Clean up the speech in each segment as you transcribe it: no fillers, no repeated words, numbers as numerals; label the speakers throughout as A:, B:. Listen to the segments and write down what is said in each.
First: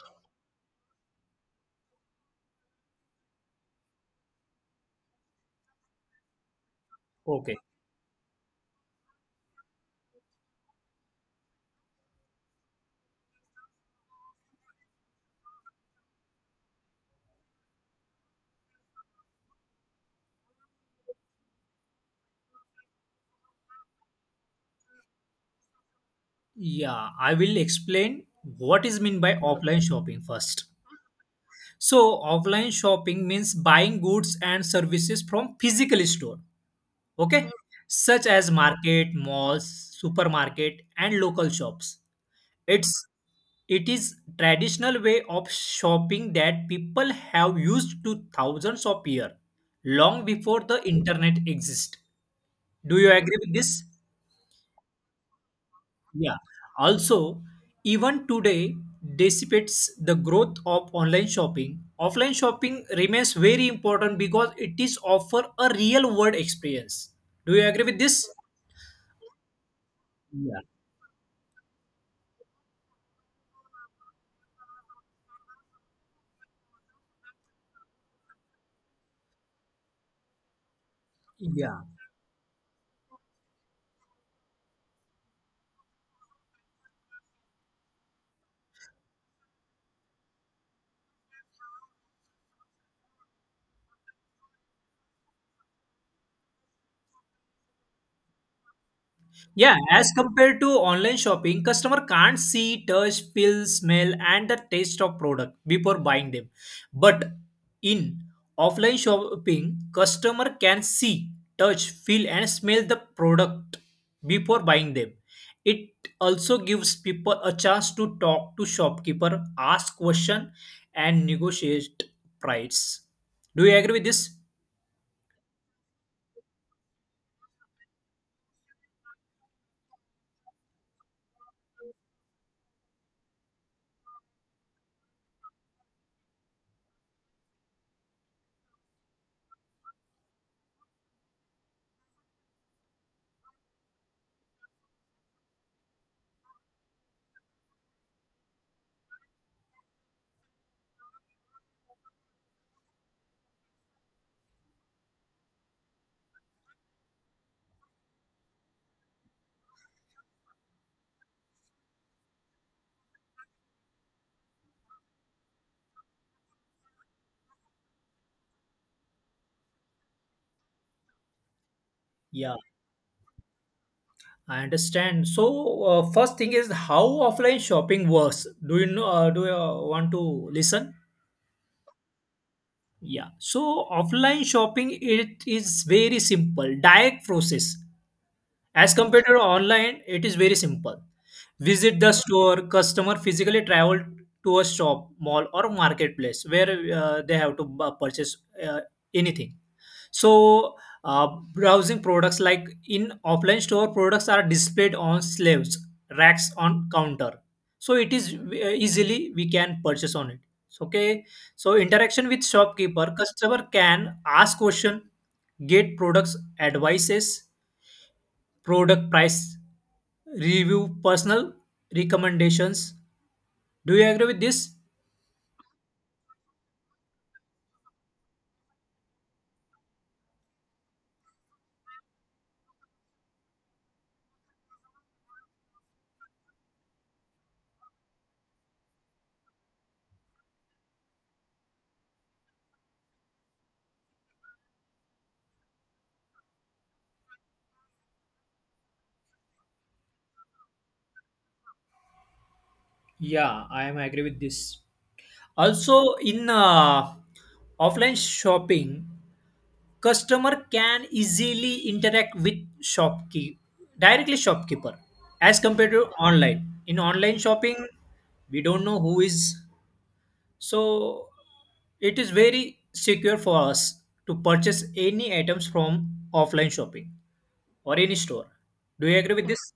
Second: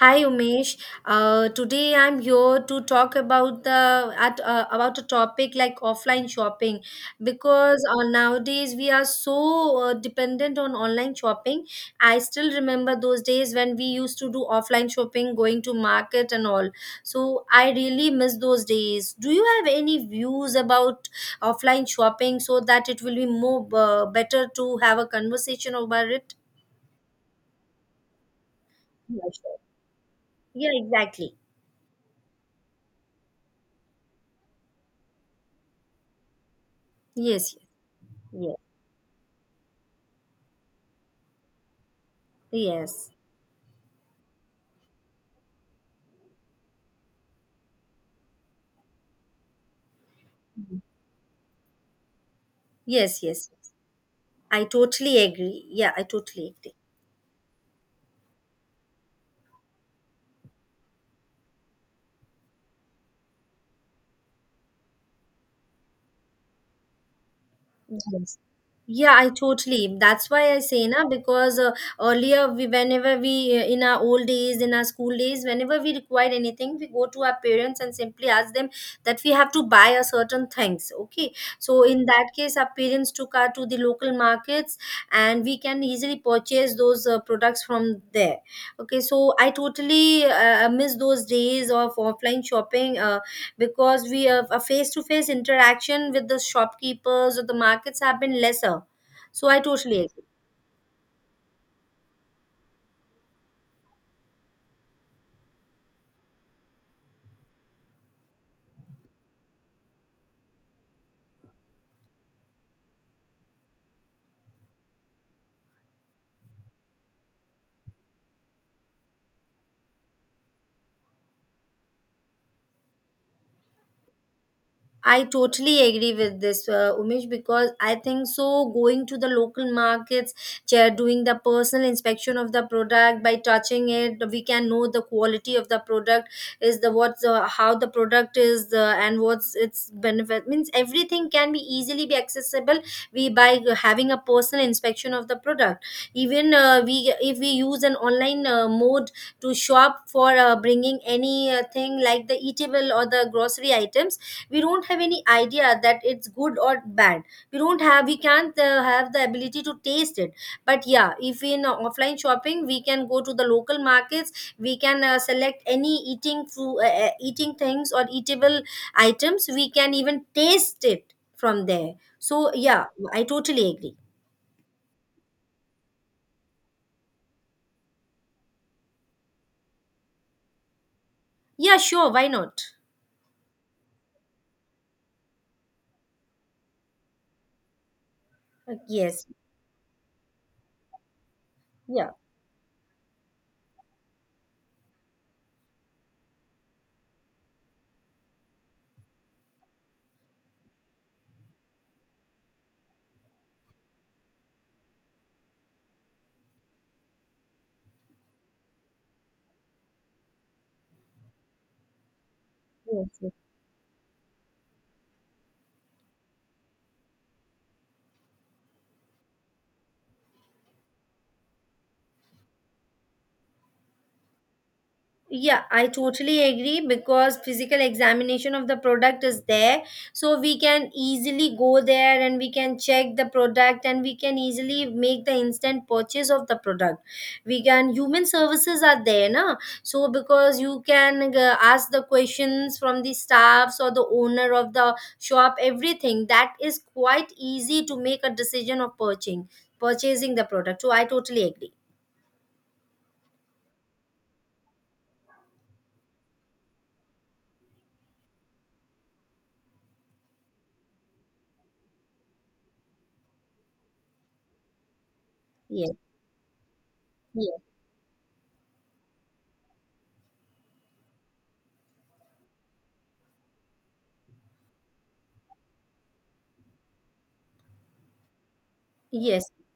A: Hi Umesh. Today I'm here to talk about the at about a topic like offline shopping
B: Okay.
A: because nowadays we are so dependent on online shopping. I still remember those days when we used to do offline shopping, going to market and all. So I really miss those days. Do you have any views about offline shopping so that it will be more better to have a conversation over it?
B: Yeah, I will explain what is mean
A: Yeah,
B: by
A: sure.
B: offline shopping first.
A: Yeah, exactly.
B: So, offline shopping means buying goods and services from physical store, okay?
A: Yes,
B: Such as
A: yes.
B: market, malls, supermarket and local shops. It's
A: Yes.
B: it is traditional way of shopping that people have used to thousands of years long before the internet exist. Do you
A: Yes,
B: agree
A: yes.
B: with
A: yes.
B: this?
A: I totally agree. Yeah, I
B: Yeah.
A: totally agree.
B: Also, even today, dissipates the growth of online shopping. Offline shopping remains very important because it is offer a real world experience. Do you agree with this?
A: Yes. Yeah, I totally. That's why I
B: Yeah.
A: say na because earlier we whenever we in our old days in our school days whenever we required anything we go to our parents and simply ask them that we have to buy a certain things. Okay,
B: Yeah.
A: so in that case our parents took us to the local markets and we can easily purchase those products from there. Okay, so I totally miss those days of offline shopping. Because we have a face to face interaction with the shopkeepers or the markets have been lesser so I
B: Yeah,
A: totally
B: as
A: agree.
B: compared to online shopping, customer can't see, touch, feel, smell, and the taste of product before buying them. But in offline shopping, customer can see, touch, feel, and smell the product before buying them. It also gives people a chance to talk to shopkeeper, ask question, and negotiate price. Do you agree with this?
A: I totally agree with this, Umesh, because I think so. Going to the local markets, doing the personal inspection of the product by touching it, we can know the quality of the product is the what's how the product is and what's its benefit. Means everything can be easily be accessible. We by having a personal inspection of the product. Even we if we use an online mode to shop for bringing anything like the eatable or the grocery items we don't have any idea that it's good or bad we can't have the ability to taste it but yeah if in offline shopping we can go to the local markets we can select any eating food eating things or eatable items we can even taste it from there so
B: Yeah.
A: yeah I totally agree.
B: I understand. So, first thing is how offline shopping works. Do you know? Do you want to listen?
A: Yeah, sure, why not.
B: Yeah. So offline shopping it is very simple, direct process. As
A: Yes.
B: compared to online, it is very simple. Visit
A: Yeah,
B: the store, customer physically travel to a shop, mall or marketplace where they have to purchase uh, anything. So browsing products like in offline store products are displayed on shelves, racks on counter. So it is easily we can purchase on it. So, okay, so interaction with shopkeeper,
A: yes, yes.
B: customer can ask question, get products advices, product price review, personal recommendations. Do you agree with this?
A: Yeah, I totally agree because physical examination of the product is there. So we can easily go there and we can check the product and we can easily make the instant purchase of the product. We can, human services are there, na? So because you can ask the questions from the staffs or the owner of the shop, everything that is quite easy to make a decision of purchasing the product. So I totally agree.
B: Yeah, I am agree with this. Also, in offline shopping, customer can easily interact with shopkeep directly shopkeeper as compared
A: Yes.
B: to online. In online
A: Yes.
B: shopping, we don't know who is. So it is very secure for us to purchase any items from offline shopping or any store. Do you agree
A: Yes.
B: with this?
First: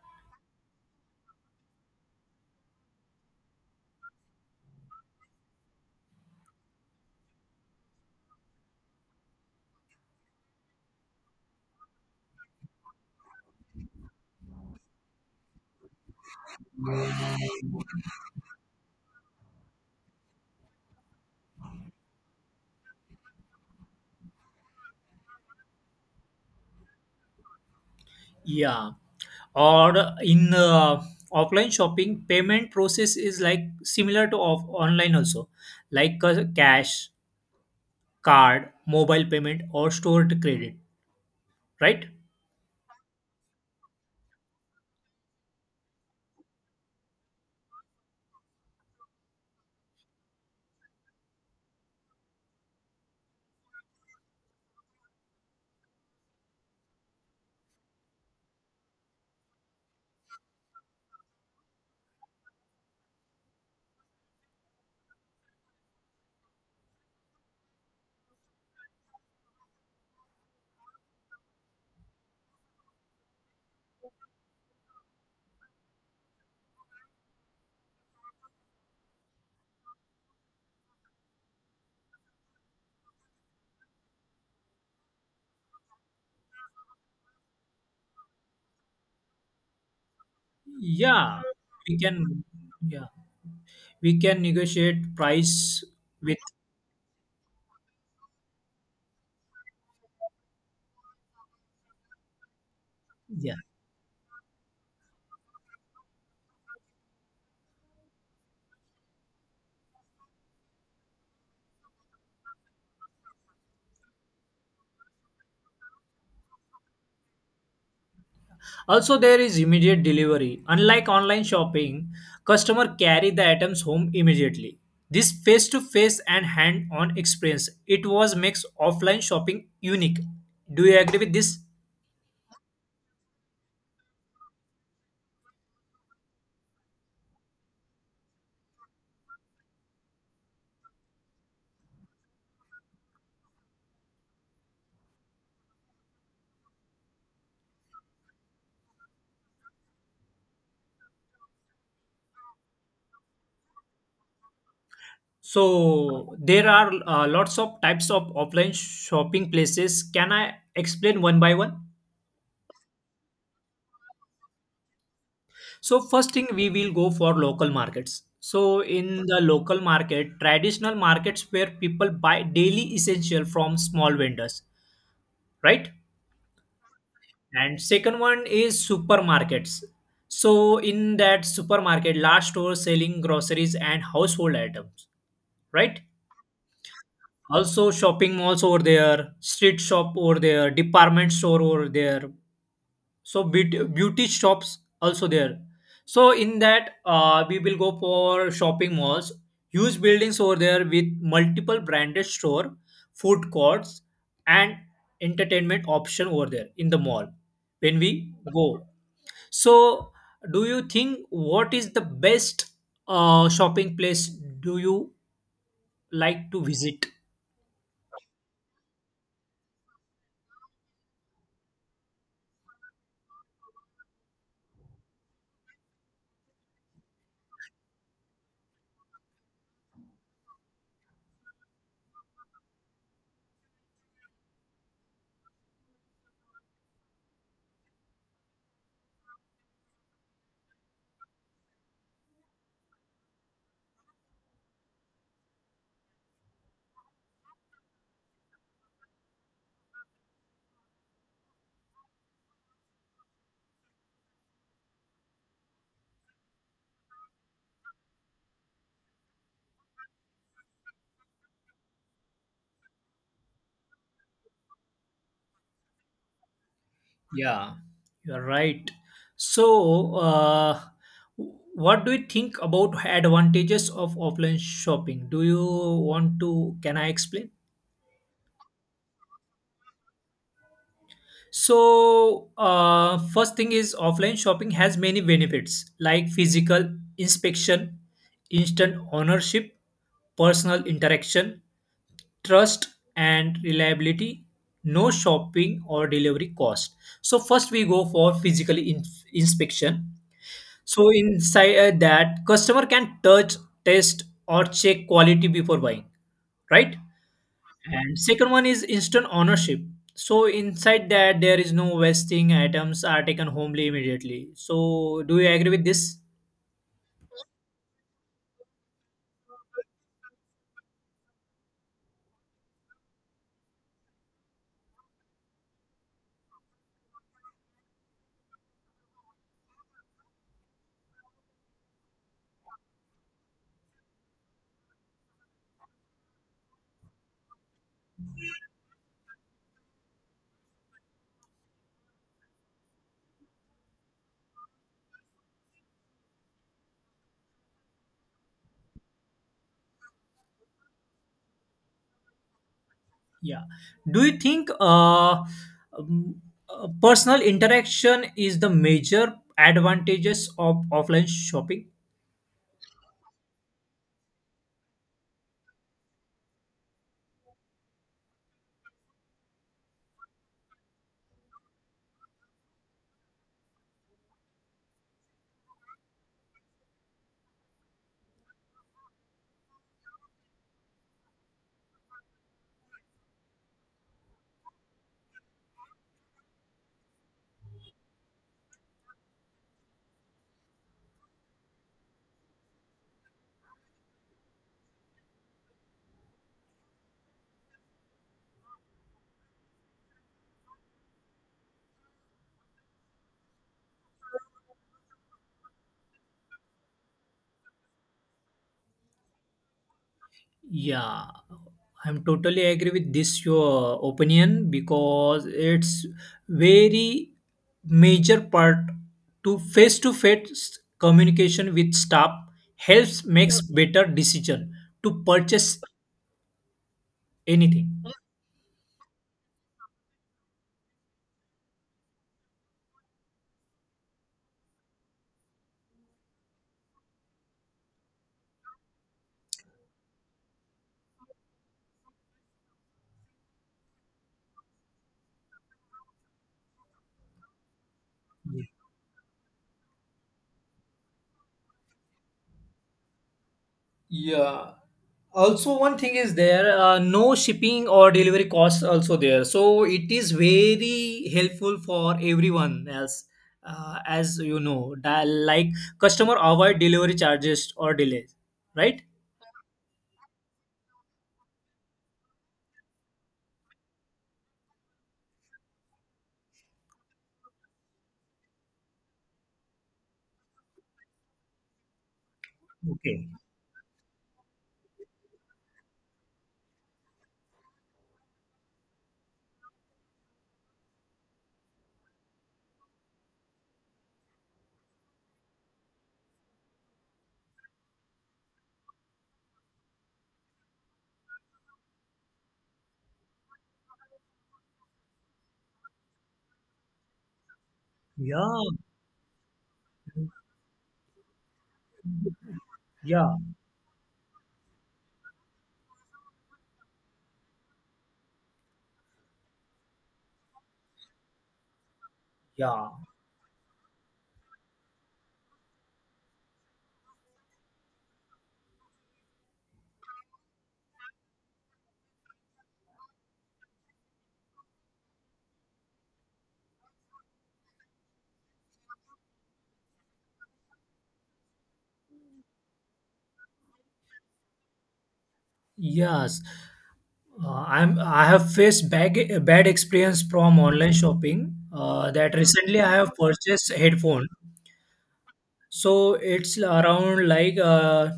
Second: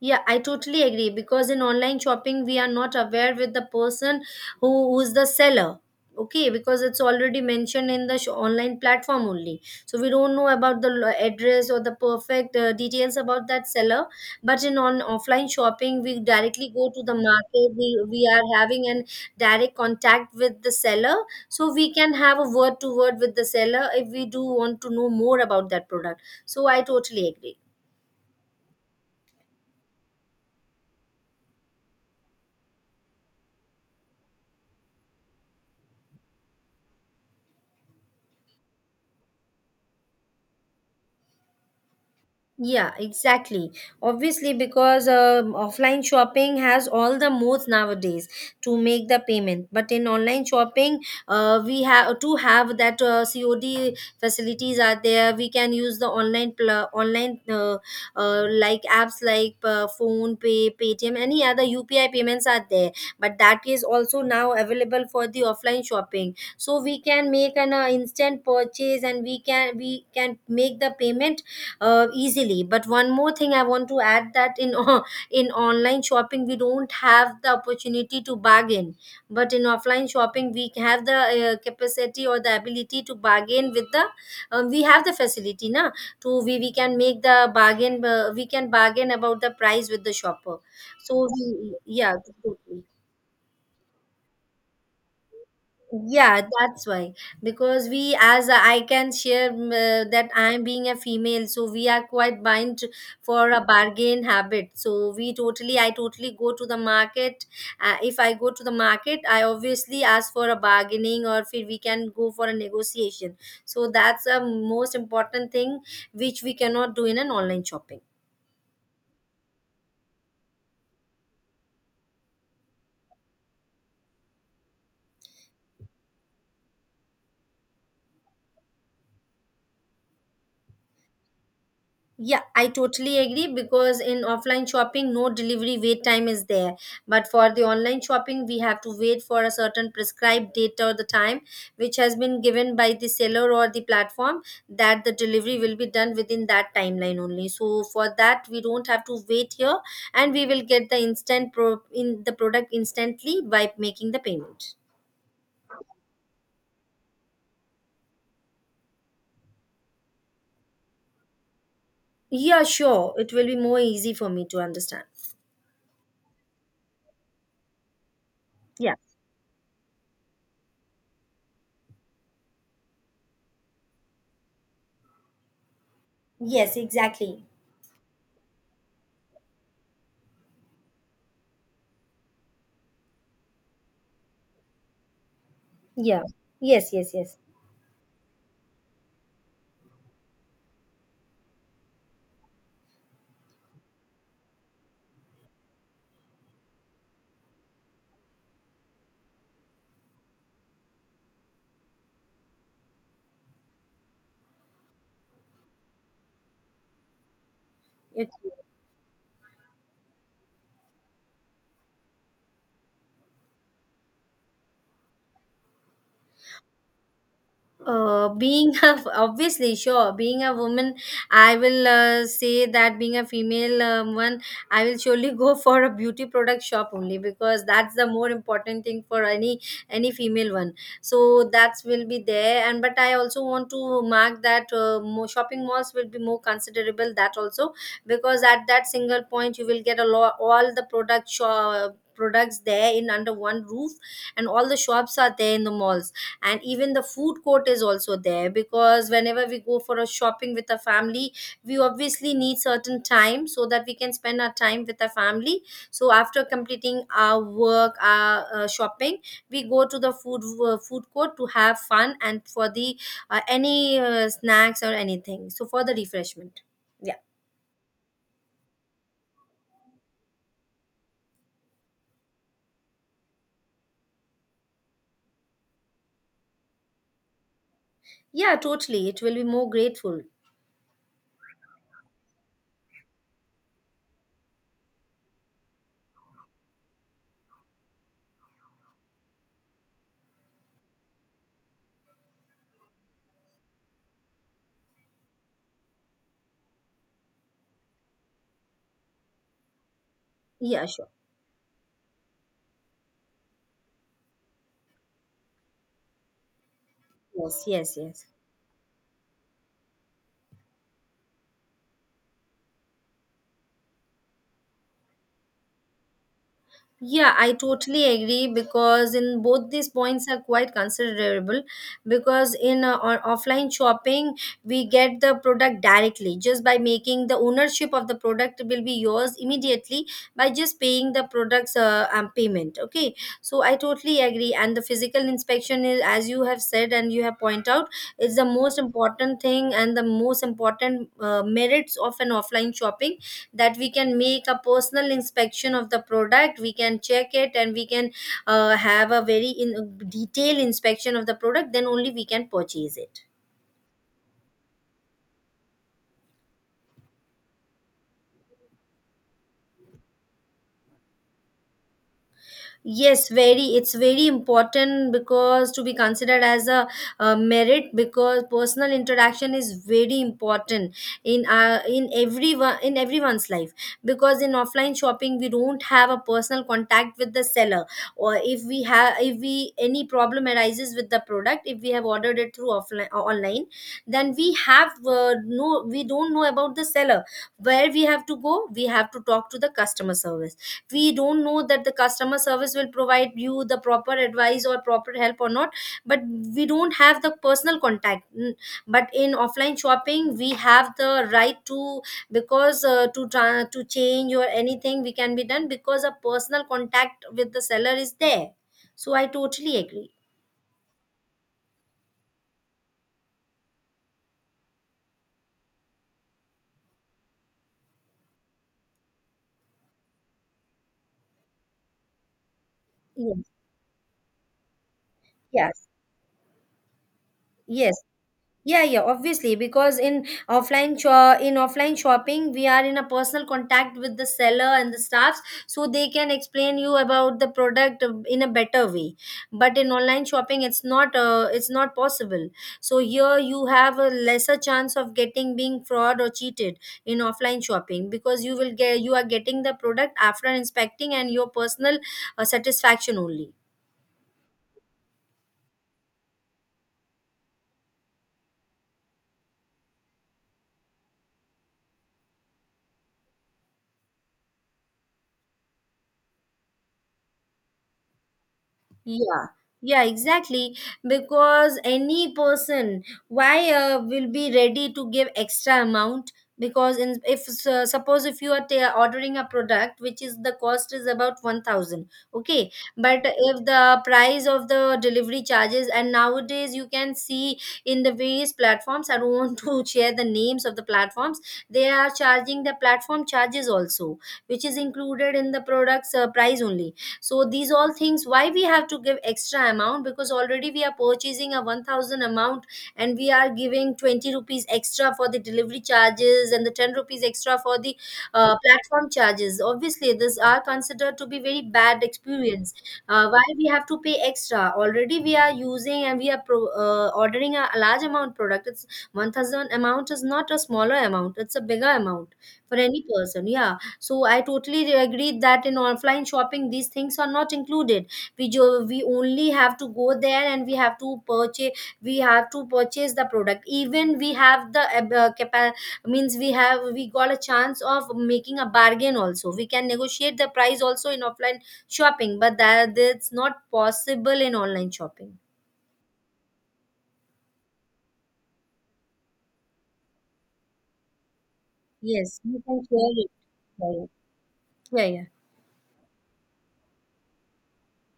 A: Yeah, I totally agree because in online shopping we are not aware with the person who's the seller. Okay, because it's already mentioned in the online platform only. So we don't know about the address or the perfect details about that seller. But in on offline shopping, we directly go to the market. We are having an direct contact with the seller, so we can have a word to word with the seller if we do want to know more about that product. So I totally agree.
B: Yeah. Or in offline shopping, payment process is like similar to online also, like cash, card, mobile payment, or stored credit, right?
A: Yeah, exactly. Obviously, because offline shopping has all the modes nowadays to make the payment. But in online shopping, we have to have that COD facilities are there. We can use the online like apps like phone pay, Paytm, any other UPI payments are there. But that is also now available for the offline shopping. So we can make an instant purchase, and we can make the payment easily but one more thing I want to add that in in online shopping we don't have the opportunity to bargain but in offline shopping we have the capacity or the ability to bargain with the we have the facility na to we can make the bargain we can bargain about the price with the shopper so
B: Yeah,
A: we,
B: we
A: yeah
B: can.
A: totally.
B: Yeah, we can negotiate price with.
A: Yeah, that's why because we as I can share that I'm being a female so we are quite bind for
B: Yeah.
A: a bargain habit so we totally I totally go to the market if I go to the market I obviously ask for a bargaining or if we can go for a negotiation so that's a most important thing which we cannot do in an online shopping.
B: Also, there is immediate delivery. Unlike online shopping, customer carry the items home immediately. This face-to-face and hand-on experience it was makes offline shopping unique. Do you agree with this?
A: Yeah, I totally agree because in offline shopping, no delivery wait time is there. But for the online shopping, we have to wait for a certain prescribed date or the time which has been given by the seller or the platform that the delivery will be done within that timeline only. So for that, we don't have to wait here and we will get the instant pro in the product instantly by making the payment.
B: So there are lots of types of offline shopping places. Can I explain one by one?
A: Yeah, sure. It will be more easy for me to understand.
B: So first thing we will go for local markets. So
A: Yeah.
B: in the local market, traditional markets where people buy daily essential from small vendors, right?
A: Yes, exactly.
B: And second one is supermarkets. So in that supermarket, large stores selling groceries and household items, right?
A: Yeah. Yes, yes, yes.
B: Also shopping malls over there, street shop over there, department store over there. So beauty shops also there. So in that, we will go for shopping malls, huge buildings over there with multiple branded store, food courts, and entertainment option over there in the mall when
A: It,
B: we go, so do you think what is the best shopping place do you like to visit?
A: Being a, obviously sure being a woman I will say that being a female one I will surely go for a beauty product shop only because that's the more important thing for any female one so that will be there and but I also want to mark that more shopping malls will be more considerable that also because at that single point you will get a lot all the products there in under one roof and all the shops are there in the malls and even the food court is also there because whenever we go for a shopping with a family we obviously need certain time so that we can spend our time with our family so after completing our work our shopping we go to the food court to have fun and for the any snacks or anything so for the refreshment yeah.
B: Yeah, you're right. So, what do you think about advantages of offline shopping? Do you want to? Can I explain?
A: Yeah totally, it will be more grateful.
B: So, first thing is offline shopping has many benefits like physical inspection, instant ownership, personal interaction, trust and reliability, no shopping or delivery cost. So first we go for physical inspection.
A: Yeah, sure.
B: So inside that, customer can touch, test or check quality before buying, right?
A: Yes, yes,
B: And
A: yes.
B: second one is instant ownership. So inside that there is no wasting, items are taken homely immediately. So do you agree with this?
A: Yeah, I totally agree because in both these points are quite considerable because in offline shopping we get the product directly just by making the ownership of the product will be yours immediately by just paying the product's payment okay so I totally agree and the physical inspection is as you have said and you have pointed out is the most important thing and the most important merits of an offline shopping that we can make a personal inspection of the product we can check it and we can have a very in detailed inspection of the product then only we can purchase it.
B: Yeah. Do you think um, personal interaction is the major advantages of offline shopping?
A: Yes very it's very important because to be considered as a, merit because personal interaction is very important in everyone in everyone's life because in offline shopping we don't have a personal contact with the seller or if we have if we any problem arises with the product if we have ordered it through offline online then we have we don't know about the seller where we have to go we have to talk to the customer service we don't know that the customer service will provide you the proper advice or proper help or not but we don't have the personal contact. Mm, but in offline shopping we have the right to because to change or anything we can be done because a personal contact with the seller is there so I totally agree.
B: Yeah, I'm totally agree with this your opinion because it's very major part to face communication with staff helps
A: Yes,
B: makes better decision to purchase
A: yes, yes.
B: anything.
A: Yeah, yeah obviously because in offline shopping we are in a personal contact with the seller and the staffs so they can explain you about the product in a better way but in online shopping it's not possible so here you have a lesser chance of getting being fraud or cheated in offline shopping because you are getting the product after inspecting and your personal satisfaction only.
B: Yeah. Also, one thing is there, no shipping or delivery costs also there. So it is very helpful for everyone else, as you know, like customer avoid delivery charges or delays, right?
A: Yeah, yeah, exactly. Because any person, why will be ready to give extra amount? Because in, if suppose if you are ordering a product which is the cost is about 1,000, okay. But
B: Okay.
A: if the price of the delivery charges and nowadays you can see in the various platforms. I don't want to share the names of the platforms. They are charging the platform charges also, which is included in the product's price only, so these all things, why we have to give extra amount? Because already we are purchasing a 1000 amount and we are giving 20 rupees extra for the delivery charges and the 10 rupees extra for the
B: Yeah.
A: platform charges. Obviously this are considered to be very bad experience. uh,
B: Yeah.
A: why we have to pay extra? Already we are using and we are ordering a large amount product. It's 1000 amount is not a smaller amount, it's a bigger amount for
B: Yeah.
A: any person, yeah. So I totally agree that in offline shopping these things are not included. We only have to go there and we have to purchase. We have to purchase the product. Even we have the means we have we got a chance of making a bargain also. We can negotiate the price also in offline shopping, but that's not possible in online shopping.
B: Yes. I have faced bad experience from online shopping. That
A: Yes, you
B: recently
A: can
B: I
A: share
B: have purchased
A: it.
B: headphone.
A: Yeah, yeah.
B: So it's around like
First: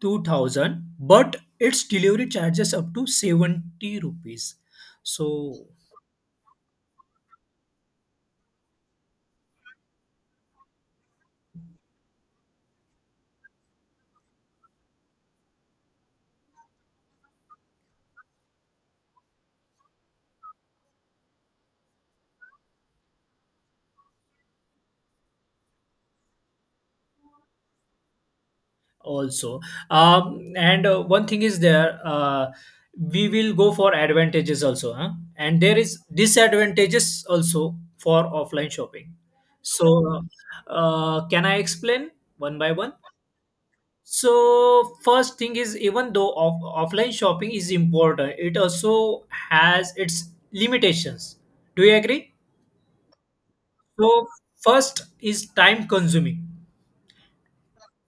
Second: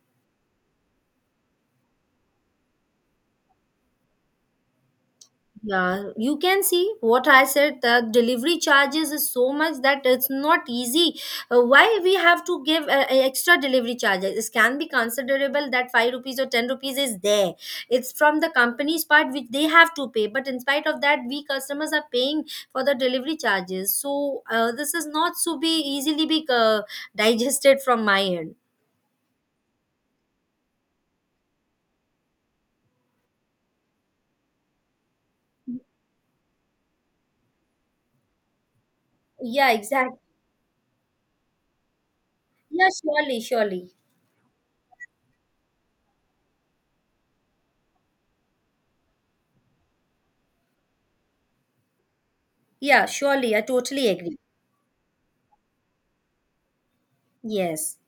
B: 2000, but its delivery charges up to 70 rupees. So
A: Yeah, you can see what I said. The delivery charges is so much that it's not easy. Why we have to give extra delivery charges? It can be considerable that five rupees or ten rupees is there. It's from the company's part which they have to pay. But in spite of that, we customers are paying for the delivery charges. So this is not so be easily be digested from my end.
B: also, and one thing is there, we will go for advantages also, huh? And there is disadvantages also for offline shopping.
A: Yeah, exactly.
B: So can I explain one by
A: Yeah,
B: one?
A: surely, surely.
B: So first thing is, even though offline shopping is important, it also has its limitations. Do you agree?
A: Yeah, surely. I totally
B: So
A: agree.
B: first is time consuming.
A: Yes.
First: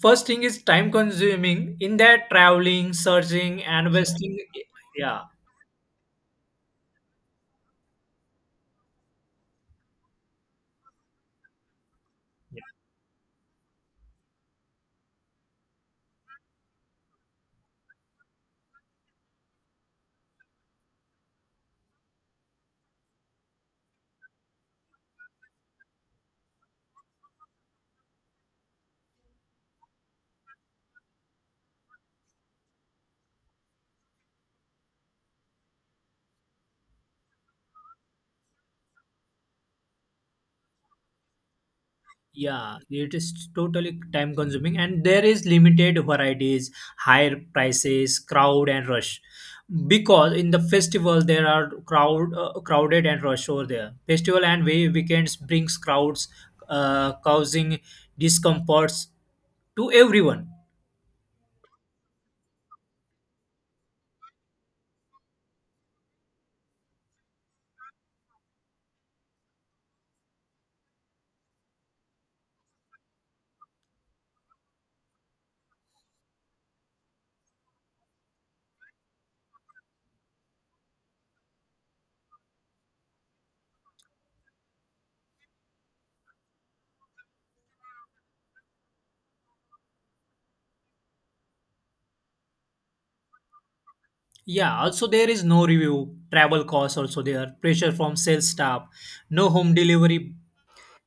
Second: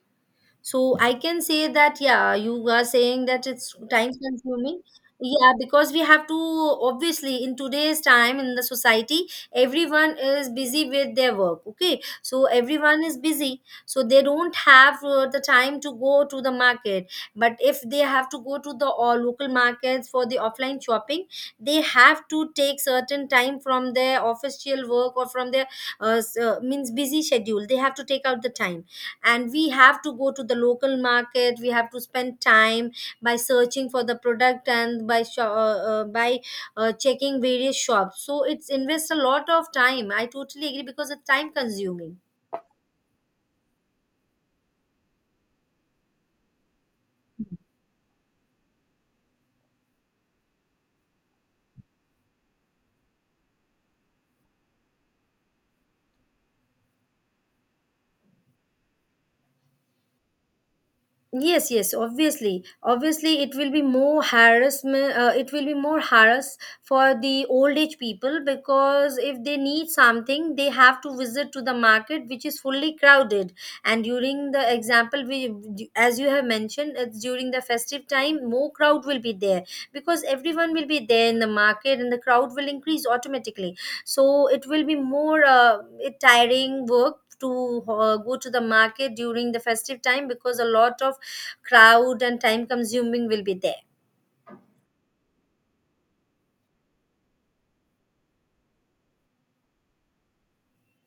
B: First thing is time
A: So I can say
B: consuming in
A: that,
B: that
A: yeah, you are
B: traveling,
A: saying that
B: searching
A: it's
B: and
A: time
B: wasting.
A: consuming.
B: Yeah.
A: Yeah, because we have to, obviously in today's time in the society, everyone is busy with their work. Okay, so everyone is busy, so they don't have the time to go to the market. But if they have to go to the local markets for the offline shopping, they have to take certain time from their official work or from their means busy schedule. They have to take out the time and we have to go to the local market, we have to spend time by searching for the product and by checking various shops. So it's invest a lot of time, I totally agree because it's time consuming.
B: Yeah, it is totally time consuming and there is limited varieties, higher prices, crowd and rush. Because in the festival there are crowd crowded and rush over there. Festival and weekends brings crowds causing discomforts to everyone.
A: Yes, yes, obviously, obviously it will be more harassment. It will be more harass for the old age people, because if they need something they have to visit to the market which is fully crowded. And during the example, we, as you have mentioned, it's during the festive time more crowd will be there, because everyone will be there in the market and the crowd will increase automatically. So it will be more tiring work to go to the market during the festive time, because a lot of crowd and time consuming will be there.
B: Yeah, also there is no review, travel costs also there, pressure from sales staff, no home delivery.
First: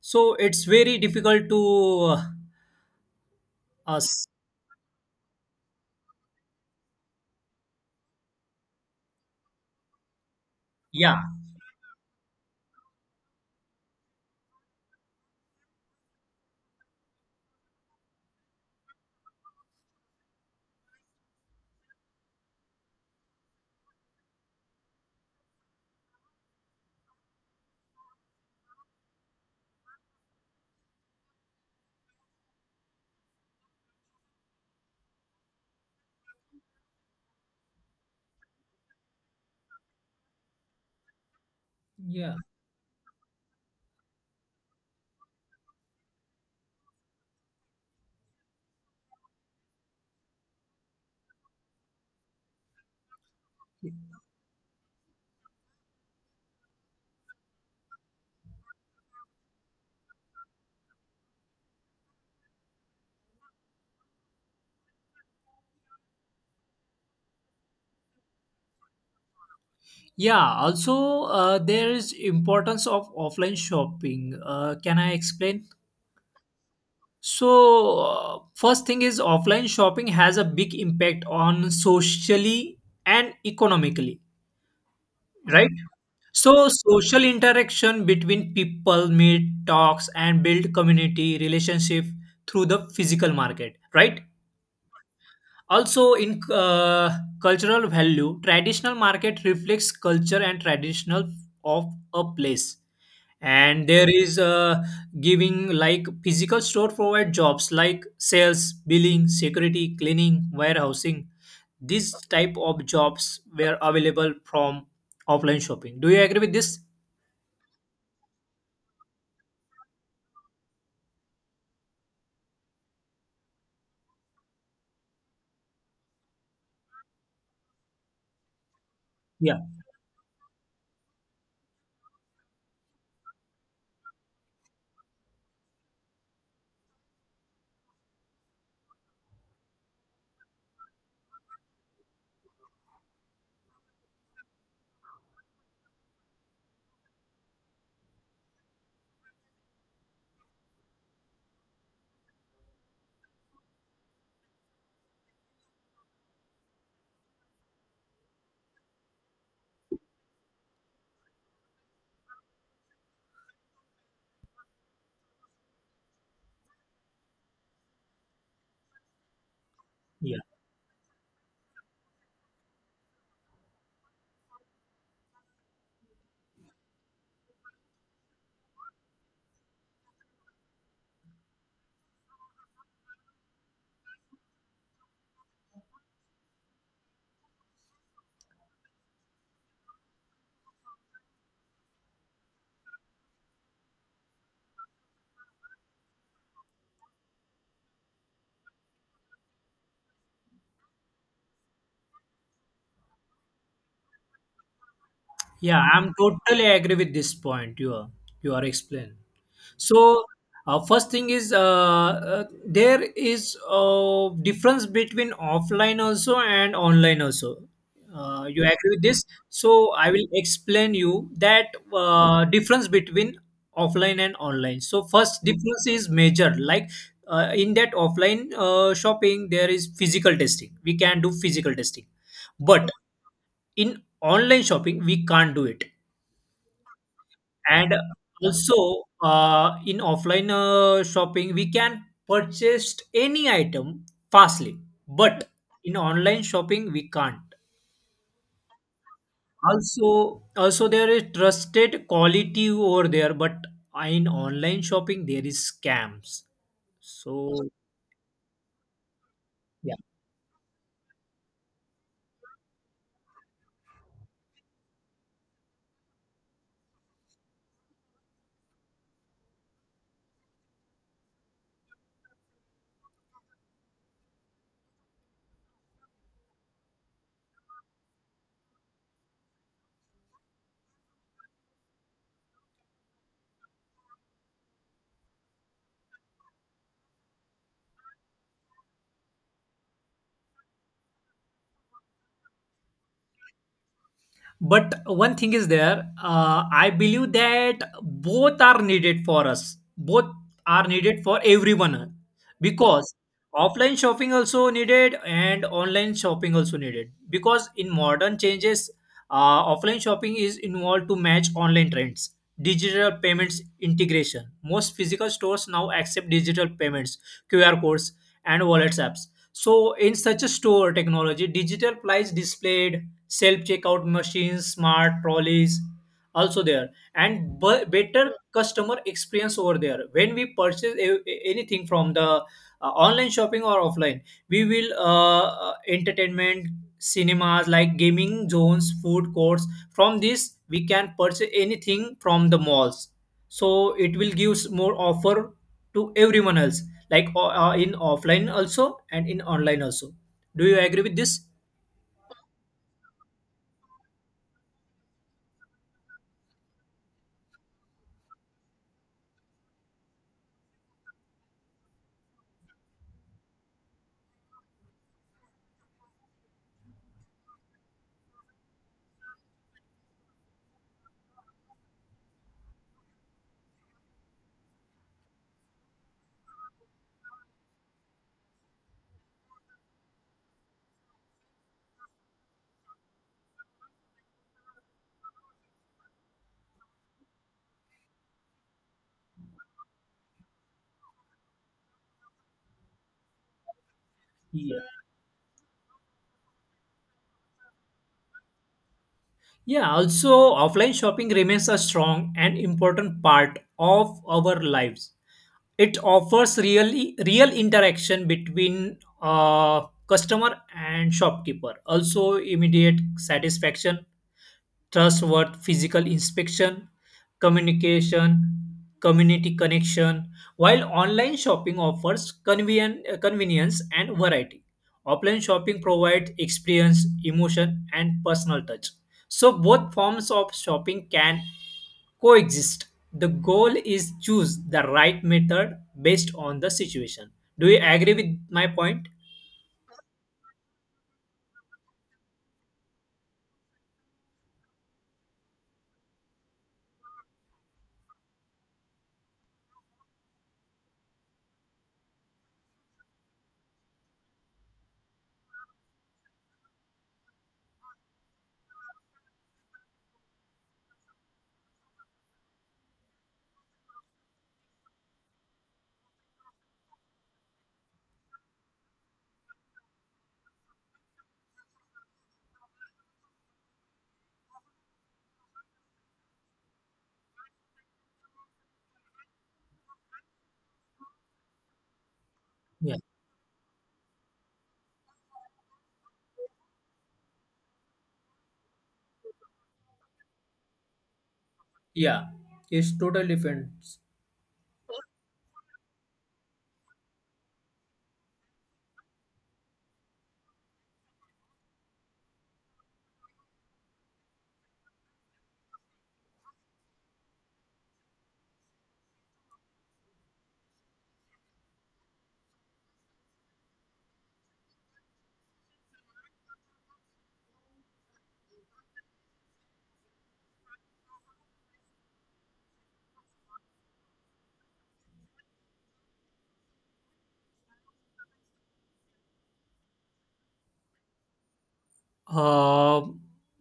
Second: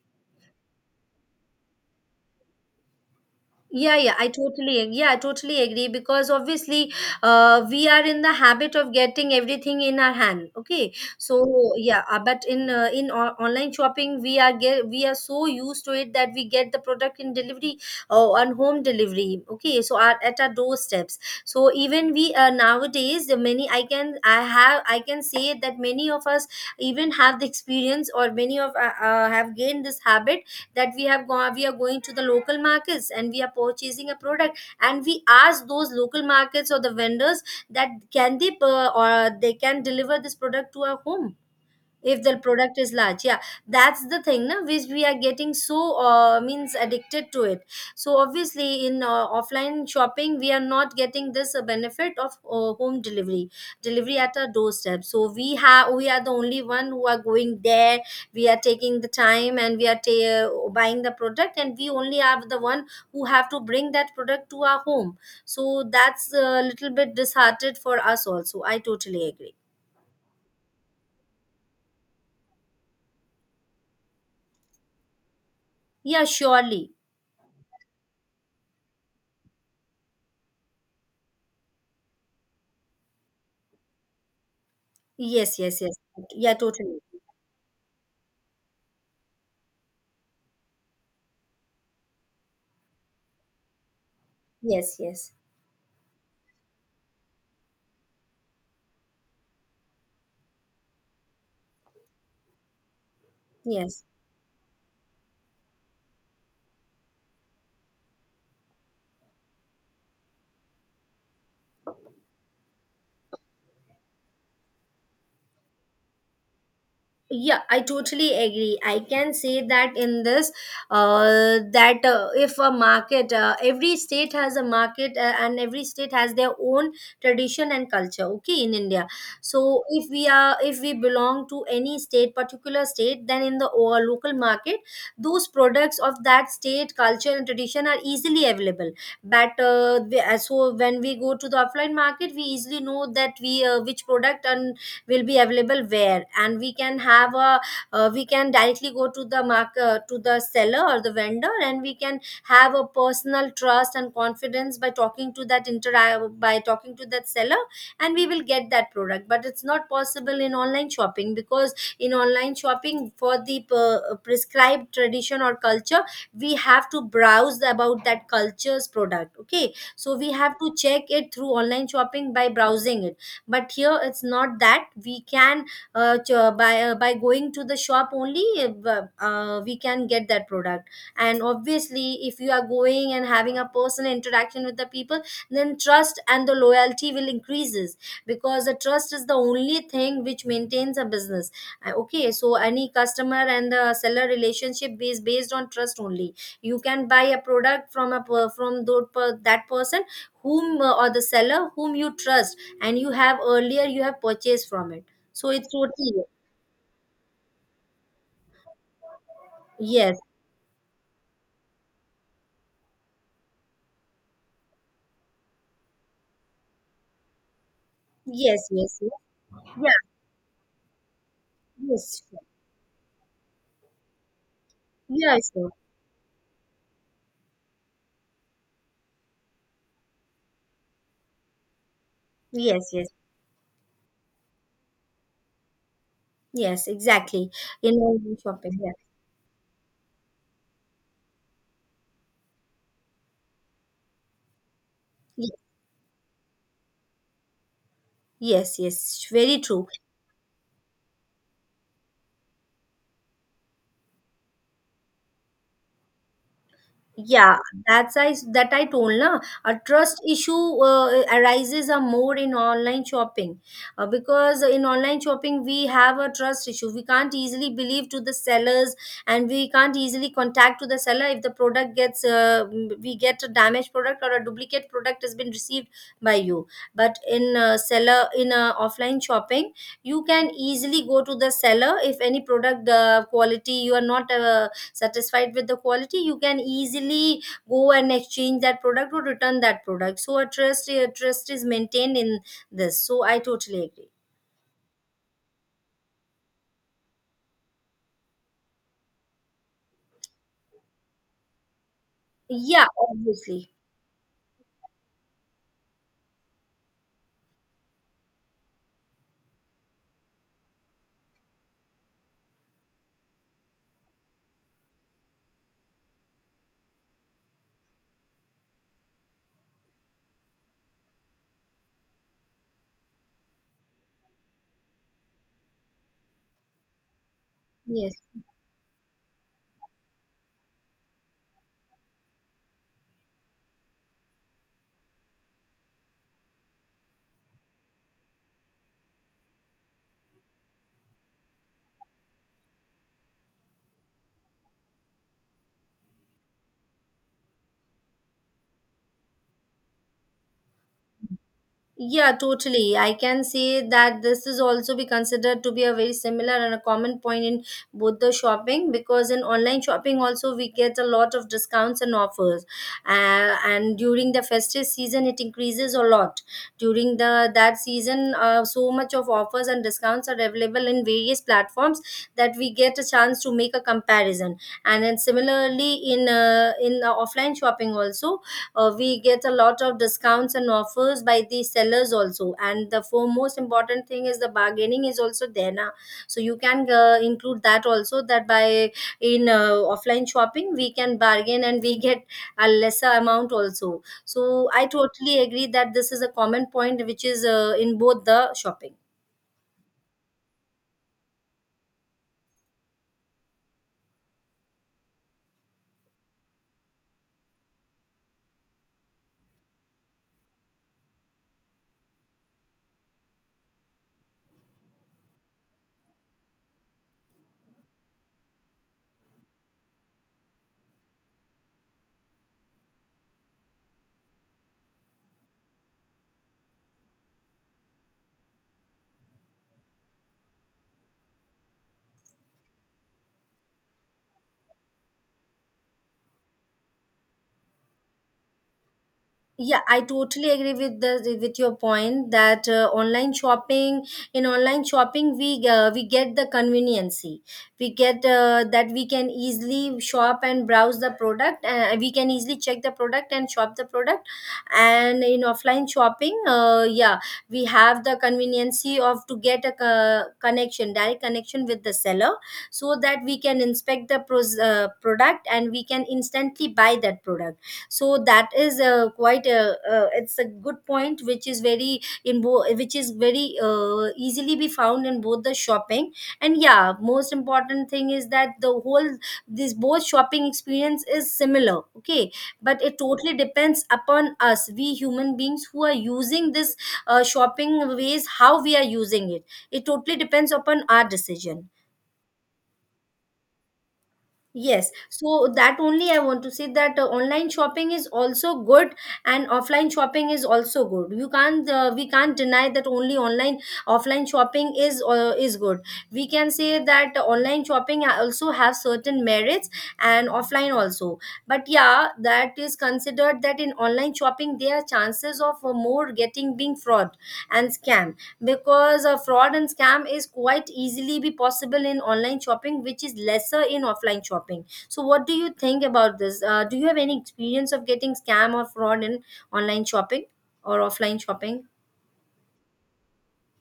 B: So it's very difficult to
A: Yeah, yeah,
B: us.
A: yeah, I totally agree because obviously we are in the habit of getting everything in our hand, okay.
B: Yeah.
A: So yeah, but in online shopping we are get, we are so used to it that we get the product in delivery or on home delivery, okay, so our, at our doorsteps. So even we nowadays, the many, I can say that many of us even have the experience, or many of have gained this habit. That we have gone, we are going to the local markets and we are purchasing a product, and we ask those local markets or the vendors that can they or they can deliver this product to our home if the
B: Yeah.
A: product is large, yeah. That's the thing na, which we are getting, so means addicted to it. So obviously in offline shopping we are not getting this benefit of home delivery, delivery at our doorstep. So we have, we are the only one who are going there, we are taking the time and we are buying the product, and we only are the one who have to bring that product to our home. So that's a little bit disheartened for us also, I totally agree.
B: Yeah, also there is importance of offline shopping. Can I explain?
A: Yeah, surely.
B: So first thing is offline shopping has a big impact on socially and economically,
A: Yes,
B: right?
A: yes,
B: Mm.
A: yes. Yeah,
B: So
A: totally.
B: social interaction between people, meet, talks, and build community relationship through the physical market, right?
A: Yes, yes.
B: Also in cultural value, traditional market reflects culture and traditional of a place. And
A: Yes.
B: there is giving like physical store provide jobs like sales, billing, security, cleaning, warehousing. These type of jobs were available from offline shopping. Do you agree with this?
A: Yeah, I totally agree. I can say that in this that if a market, every state has a market, and every state has their own tradition and culture, okay, in India.
B: Yeah.
A: So if we are, if we belong to any state, particular state, then in the or local market, those products of that state culture and tradition are easily available. But so when we go to the offline market we easily know that we which product and will be available where, and we can have a we can directly go to the market, to the seller or the vendor, and we can have a personal trust and confidence by talking to that inter by talking to that seller and we will get that product. But it's not possible in online shopping, because in online shopping for the prescribed tradition or culture, we have to browse about that culture's product, okay, so we
B: Yeah.
A: have to check it through online shopping by browsing it. But here it's not that we can by going to the shop only we can get that product. And obviously if you are going and having a personal interaction with the people, then trust and the loyalty will increases, because the trust is the only thing which maintains a business. Okay, so any customer and the seller relationship is based on trust only. You can buy a product from a that person whom or the seller whom you trust and you have earlier you have purchased from it, so it's
B: Yeah, I'm
A: totally.
B: totally agree with this point you are explained So,
A: Yes,
B: first thing is there is a difference between offline also and online also.
A: yes,
B: You agree
A: yes,
B: with this?
A: yes.
B: So,
A: Yeah.
B: I will explain you that
A: Yes, sure.
B: difference between offline and online. So,
A: Yeah,
B: first
A: sure.
B: difference is major. Like in that offline shopping, there is physical testing. We can do physical testing,
A: Yes,
B: but
A: yes.
B: in online shopping, we can't do it.
A: Yes, exactly. In
B: And
A: online shopping, yeah.
B: also, in offline shopping, we can purchase any item fastly, but
A: Ye-
B: in online shopping, we can't.
A: yes, yes, very true.
B: Also, there is trusted quality over there, but in online shopping, there is scams.
A: Yeah,
B: So,
A: that's I that I told na, a
B: yeah.
A: trust issue arises a more in online shopping. Because in online shopping we have a trust issue. We can't easily believe to the sellers and we can't easily contact to the seller if the product gets we get a damaged product or a duplicate product has been received by you. But in seller in offline shopping, you can easily go to the seller if any product quality you are not. Satisfied with the quality, you can easily go and exchange that product or return that product, so a trust is maintained in this, so I totally agree.
B: But one thing is there, I believe that both are needed for everyone,
A: Yeah,
B: because
A: obviously.
B: offline shopping also needed and online shopping also needed. Because in modern changes, offline shopping is involved to match online trends, digital payments integration, most physical stores now accept digital payments, QR codes and wallets apps. So, in such a store, technology, digital price displayed, self checkout machines, smart trolleys, also there, and
A: Yes.
B: better customer experience over there. When we purchase anything from the online shopping or offline, we will entertainment, cinemas like gaming zones, food courts, from this we can purchase anything from the malls. So it will give more offer to everyone else, like in offline also and in online also. Do you agree with this?
A: Yeah, totally. I can say that this is also be considered to be a very similar and a common point in both the shopping, because in online shopping also we get a lot of discounts and offers, and during the festive season it increases a lot. During the that season, so much of offers and discounts are available in various platforms that we get a chance to make a comparison. And then similarly in offline shopping also, we get a lot of discounts and offers by the sellers also, and the foremost important thing is the bargaining is also there now. So you can include that also, that by in offline shopping we can bargain and we get a lesser amount also. So
B: Yeah.
A: I totally agree that this is a common point which is in both the shopping.
B: Yeah, also offline shopping remains a strong and important part of our lives. It offers real interaction between customer and shopkeeper. Also, immediate satisfaction, trustworth physical inspection, communication, community connection. While online shopping offers convenience and variety, offline shopping provides experience, emotion, and personal touch. So both forms of shopping can coexist. The goal is choose the right method based on the situation. Do you agree with my point?
A: Yeah, I totally agree with the with your point that online shopping, we get the conveniency, we get that we can easily shop and browse the product. We can easily check the product and shop the product. And in offline shopping yeah, we have the conveniency of to get a connection direct connection with the seller, so that we can inspect the product and we can instantly buy that product. So that is quite a it's a good point which is very which is very easily be found in both the shopping. And yeah, most important thing is that the whole this both shopping experience is similar, okay. But
B: Yeah.
A: it totally depends upon us, we human beings who are using this shopping ways, how we are using it. It totally depends upon our decision.
B: Yeah. It's total different.
A: Yes, so that only I want to say that online shopping is also good and offline shopping is also good. You can't we can't deny that only online offline shopping is good. We can say that online shopping also have certain merits and offline also. But yeah, that is considered that in online shopping there are chances of more getting being fraud and scam, because a fraud and scam is quite easily be possible in online shopping which is lesser in offline shopping. So what do you think about this? Do you have any experience of getting scam or fraud in online shopping or offline shopping?
B: Uh,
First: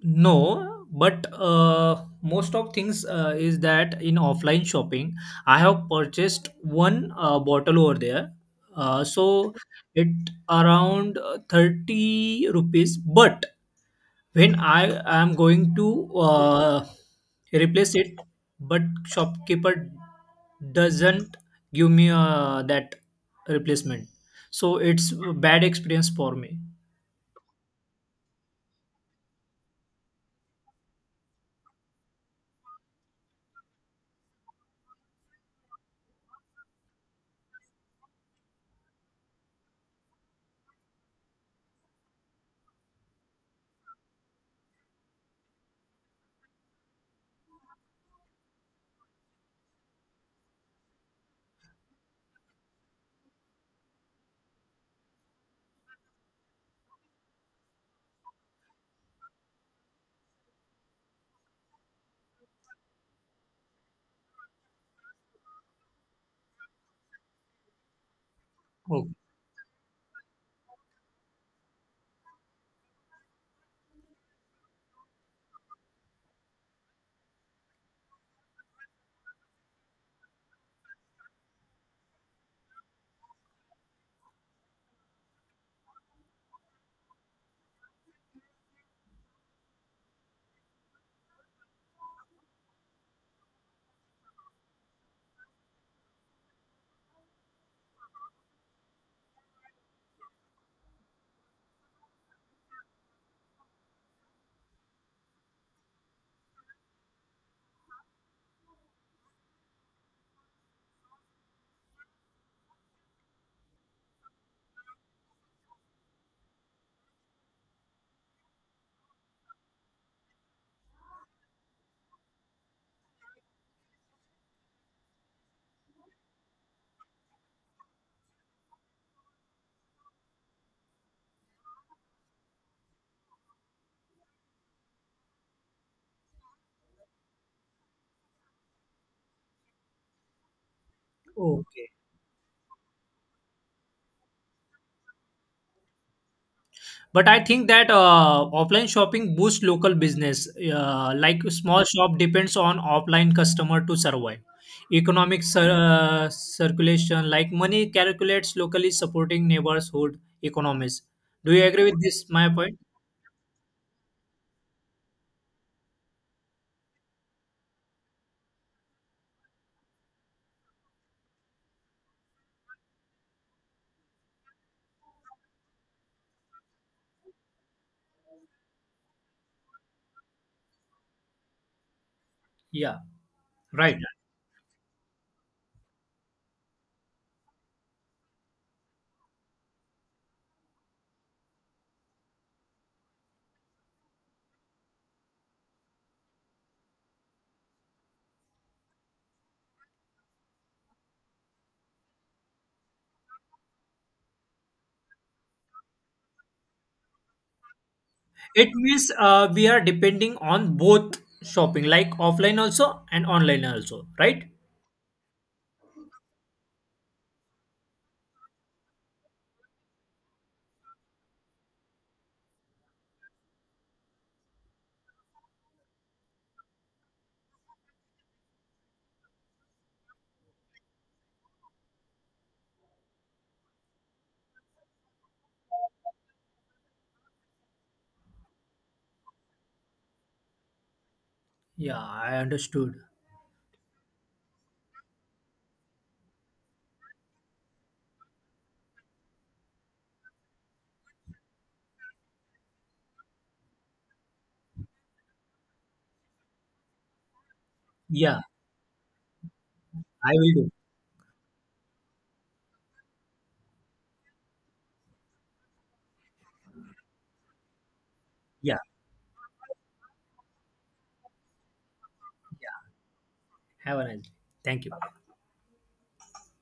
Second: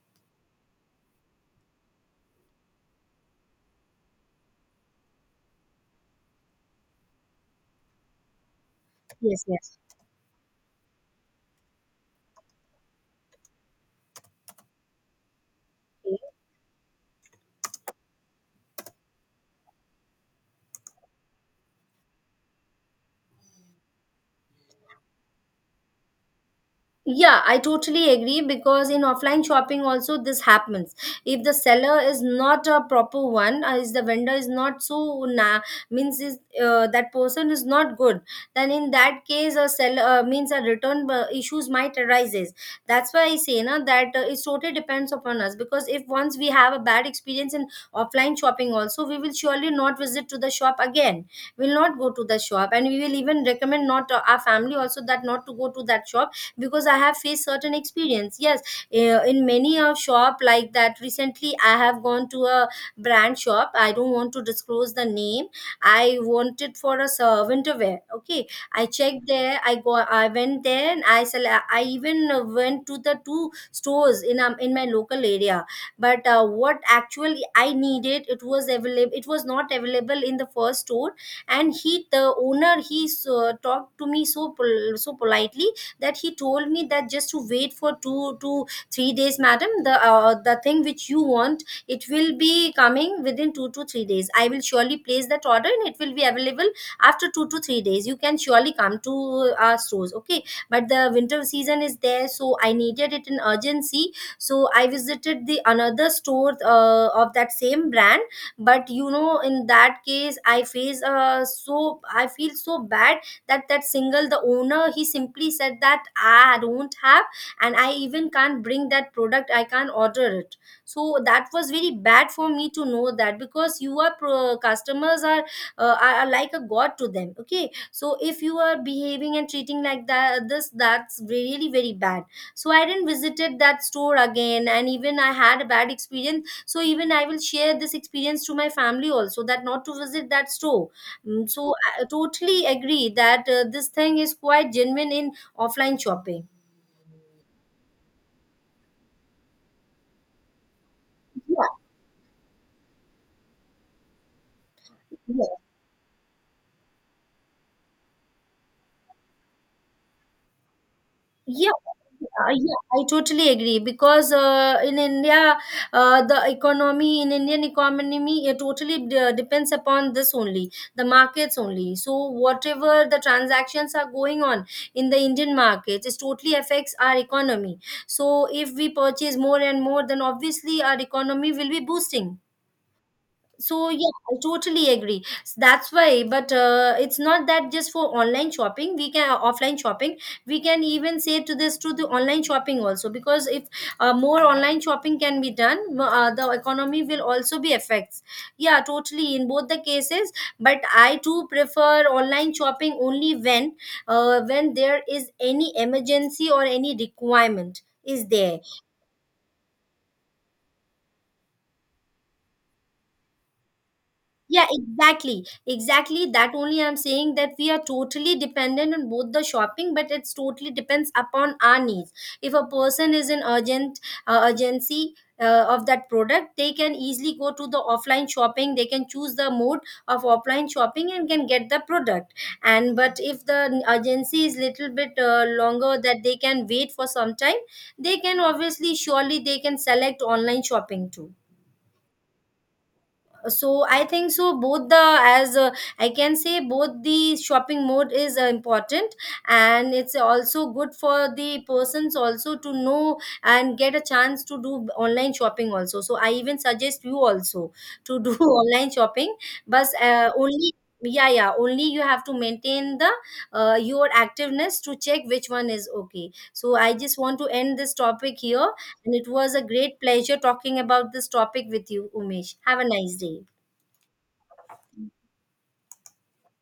B: no, but most of things is that in offline shopping, I have purchased one bottle over there.
A: Yes,
B: So
A: yes.
B: it around 30 rupees, but when I am going to uh, replace it, but shopkeeper doesn't give me that replacement, so it's a bad experience for me.
A: Yeah, I totally agree because in offline shopping also this happens. If the seller is not a proper one, is the vendor is not so na means is that person is not good, then in that case a seller means a return issues might arises. That's why I say na that it totally depends upon us because if once we have a bad experience in offline shopping also, we will surely not visit to the shop again. We'll not go to the shop and we will even recommend not our family also that not to go to that shop because I have faced certain experience, yes. In many of shop like that, recently I have gone to a brand shop. I don't want to disclose the name. I wanted for a winter wear, okay? I
B: Okay.
A: checked there. I went there and I even went to the two stores in my local area. But what actually I needed, it was not available in the first store. And he the owner, he talked to me so politely that he told me that just to wait for 2 to 3 days, madam. The thing which you want, it will be coming within 2 to 3 days. I will surely place that order and it will be available after 2 to 3 days. You can surely come to our stores, okay? But the winter season is there, so I needed it in urgency. So I visited the another store of that same brand. But in that case, I feel so bad. That that single the owner, he simply said that "Ah, I don't have and I even can't bring that product. I can't order it." So that was very bad for me to know that because you are customers are like a god to them, okay? So if you are behaving and treating like that, this that's really very bad. So I didn't visited that store again and even I had a bad experience, so even I will share this experience to my family also that not to visit that store. So
B: Okay.
A: totally agree that this thing is quite genuine in offline shopping.
B: But I think that offline shopping boosts local business. Like
A: Yeah,
B: small shop depends on offline customer to survive. Economic
A: yeah,
B: circulation, like money calculates locally supporting neighborhood economies. Do you
A: yeah.
B: agree with this? My
A: Yeah,
B: point.
A: I totally agree because in India, the economy in Indian economy, it totally depends upon this only, the markets only. So whatever the transactions are going on in the Indian market, it totally affects our economy. So if we purchase more and more, then obviously our economy will be boosting.
B: Yeah,
A: So
B: right.
A: yeah, I totally agree. That's why, but it's not that just for online shopping. We can offline shopping. We can even say to this to the online shopping also because if more online shopping can be done, the economy will also be affects. Yeah, totally in both the cases. But I too prefer online shopping only when there is any emergency or any requirement is there.
B: It means we are depending on both shopping, like offline also and online also, right?
A: Yeah, exactly. Exactly. That only I'm saying that we are totally dependent on both the shopping, but it's totally depends upon our needs. If a person is in urgent urgency of that product, they can easily go to the offline shopping. They can choose the mode of offline shopping and can get the product. And but if the urgency is little bit longer, that they can wait for some time, they can obviously surely they can select online shopping too.
B: Yeah, I understood.
A: So I think, so both the as, I can say, both the shopping mode is important, and it's also good for the persons also to know and get a chance to do online shopping also. So I even suggest you also to do
B: Yeah,
A: online shopping, but
B: I will do.
A: only yeah, yeah, only you have to maintain the your activeness to check which one is okay. So I just want to end this topic here,
B: Yeah,
A: and it was a great pleasure talking about this topic with you, Umesh. Have a nice day.
B: have a nice day. Thank you.